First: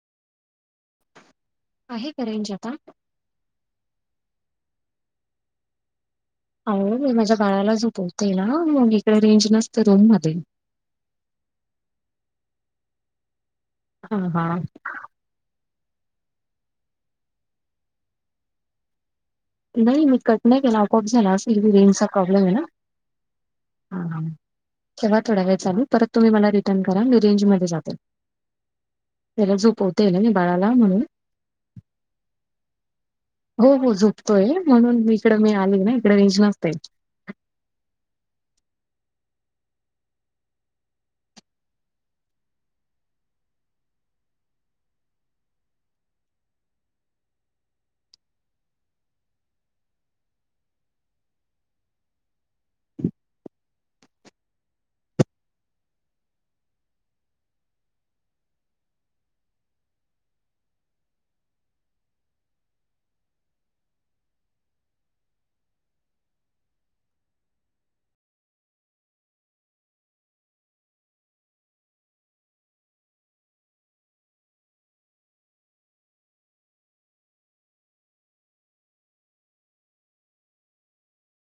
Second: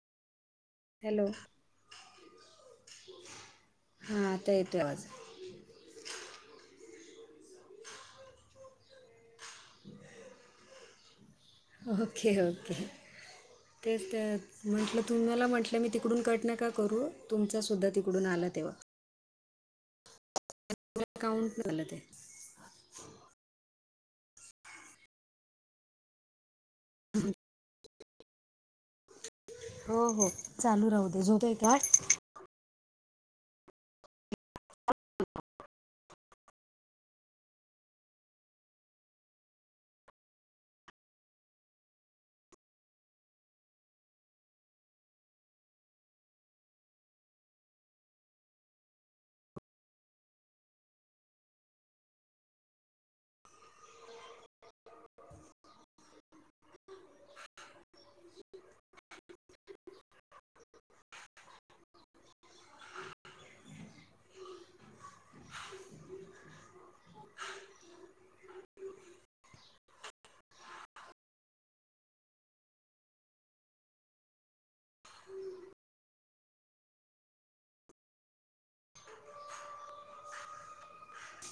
Hello आहे का range आता? हा आता येतोय आवाज. माझ्या बाळाला झोपवते ना. मग इकडे रेंज नसते रूम मध्ये. ओके-ओके तेच हा हा. म्हटलं. तुम्ही मला म्हटलं. तुम्ही तिकडून कट नका करू. तुमचा सुद्धा तिकडून आला तेव्हा. नाही मी कट नाही केला. आपो-आप झाला. असी काउंट झालं ते रेंजचा प्रॉब्लेम आहे ना. हा ठेवा थोडा वेळ चालू. परत तुम्ही मला रिटर्न करा. मी रेंज मध्ये जाते. त्याला हो झोपवते ना हो मी बाळाला चालू म्हणून. राहू दे झोप आहे का हो हो झोप तोय. म्हणून इकड मी आली ना इकडे रेंज नसते.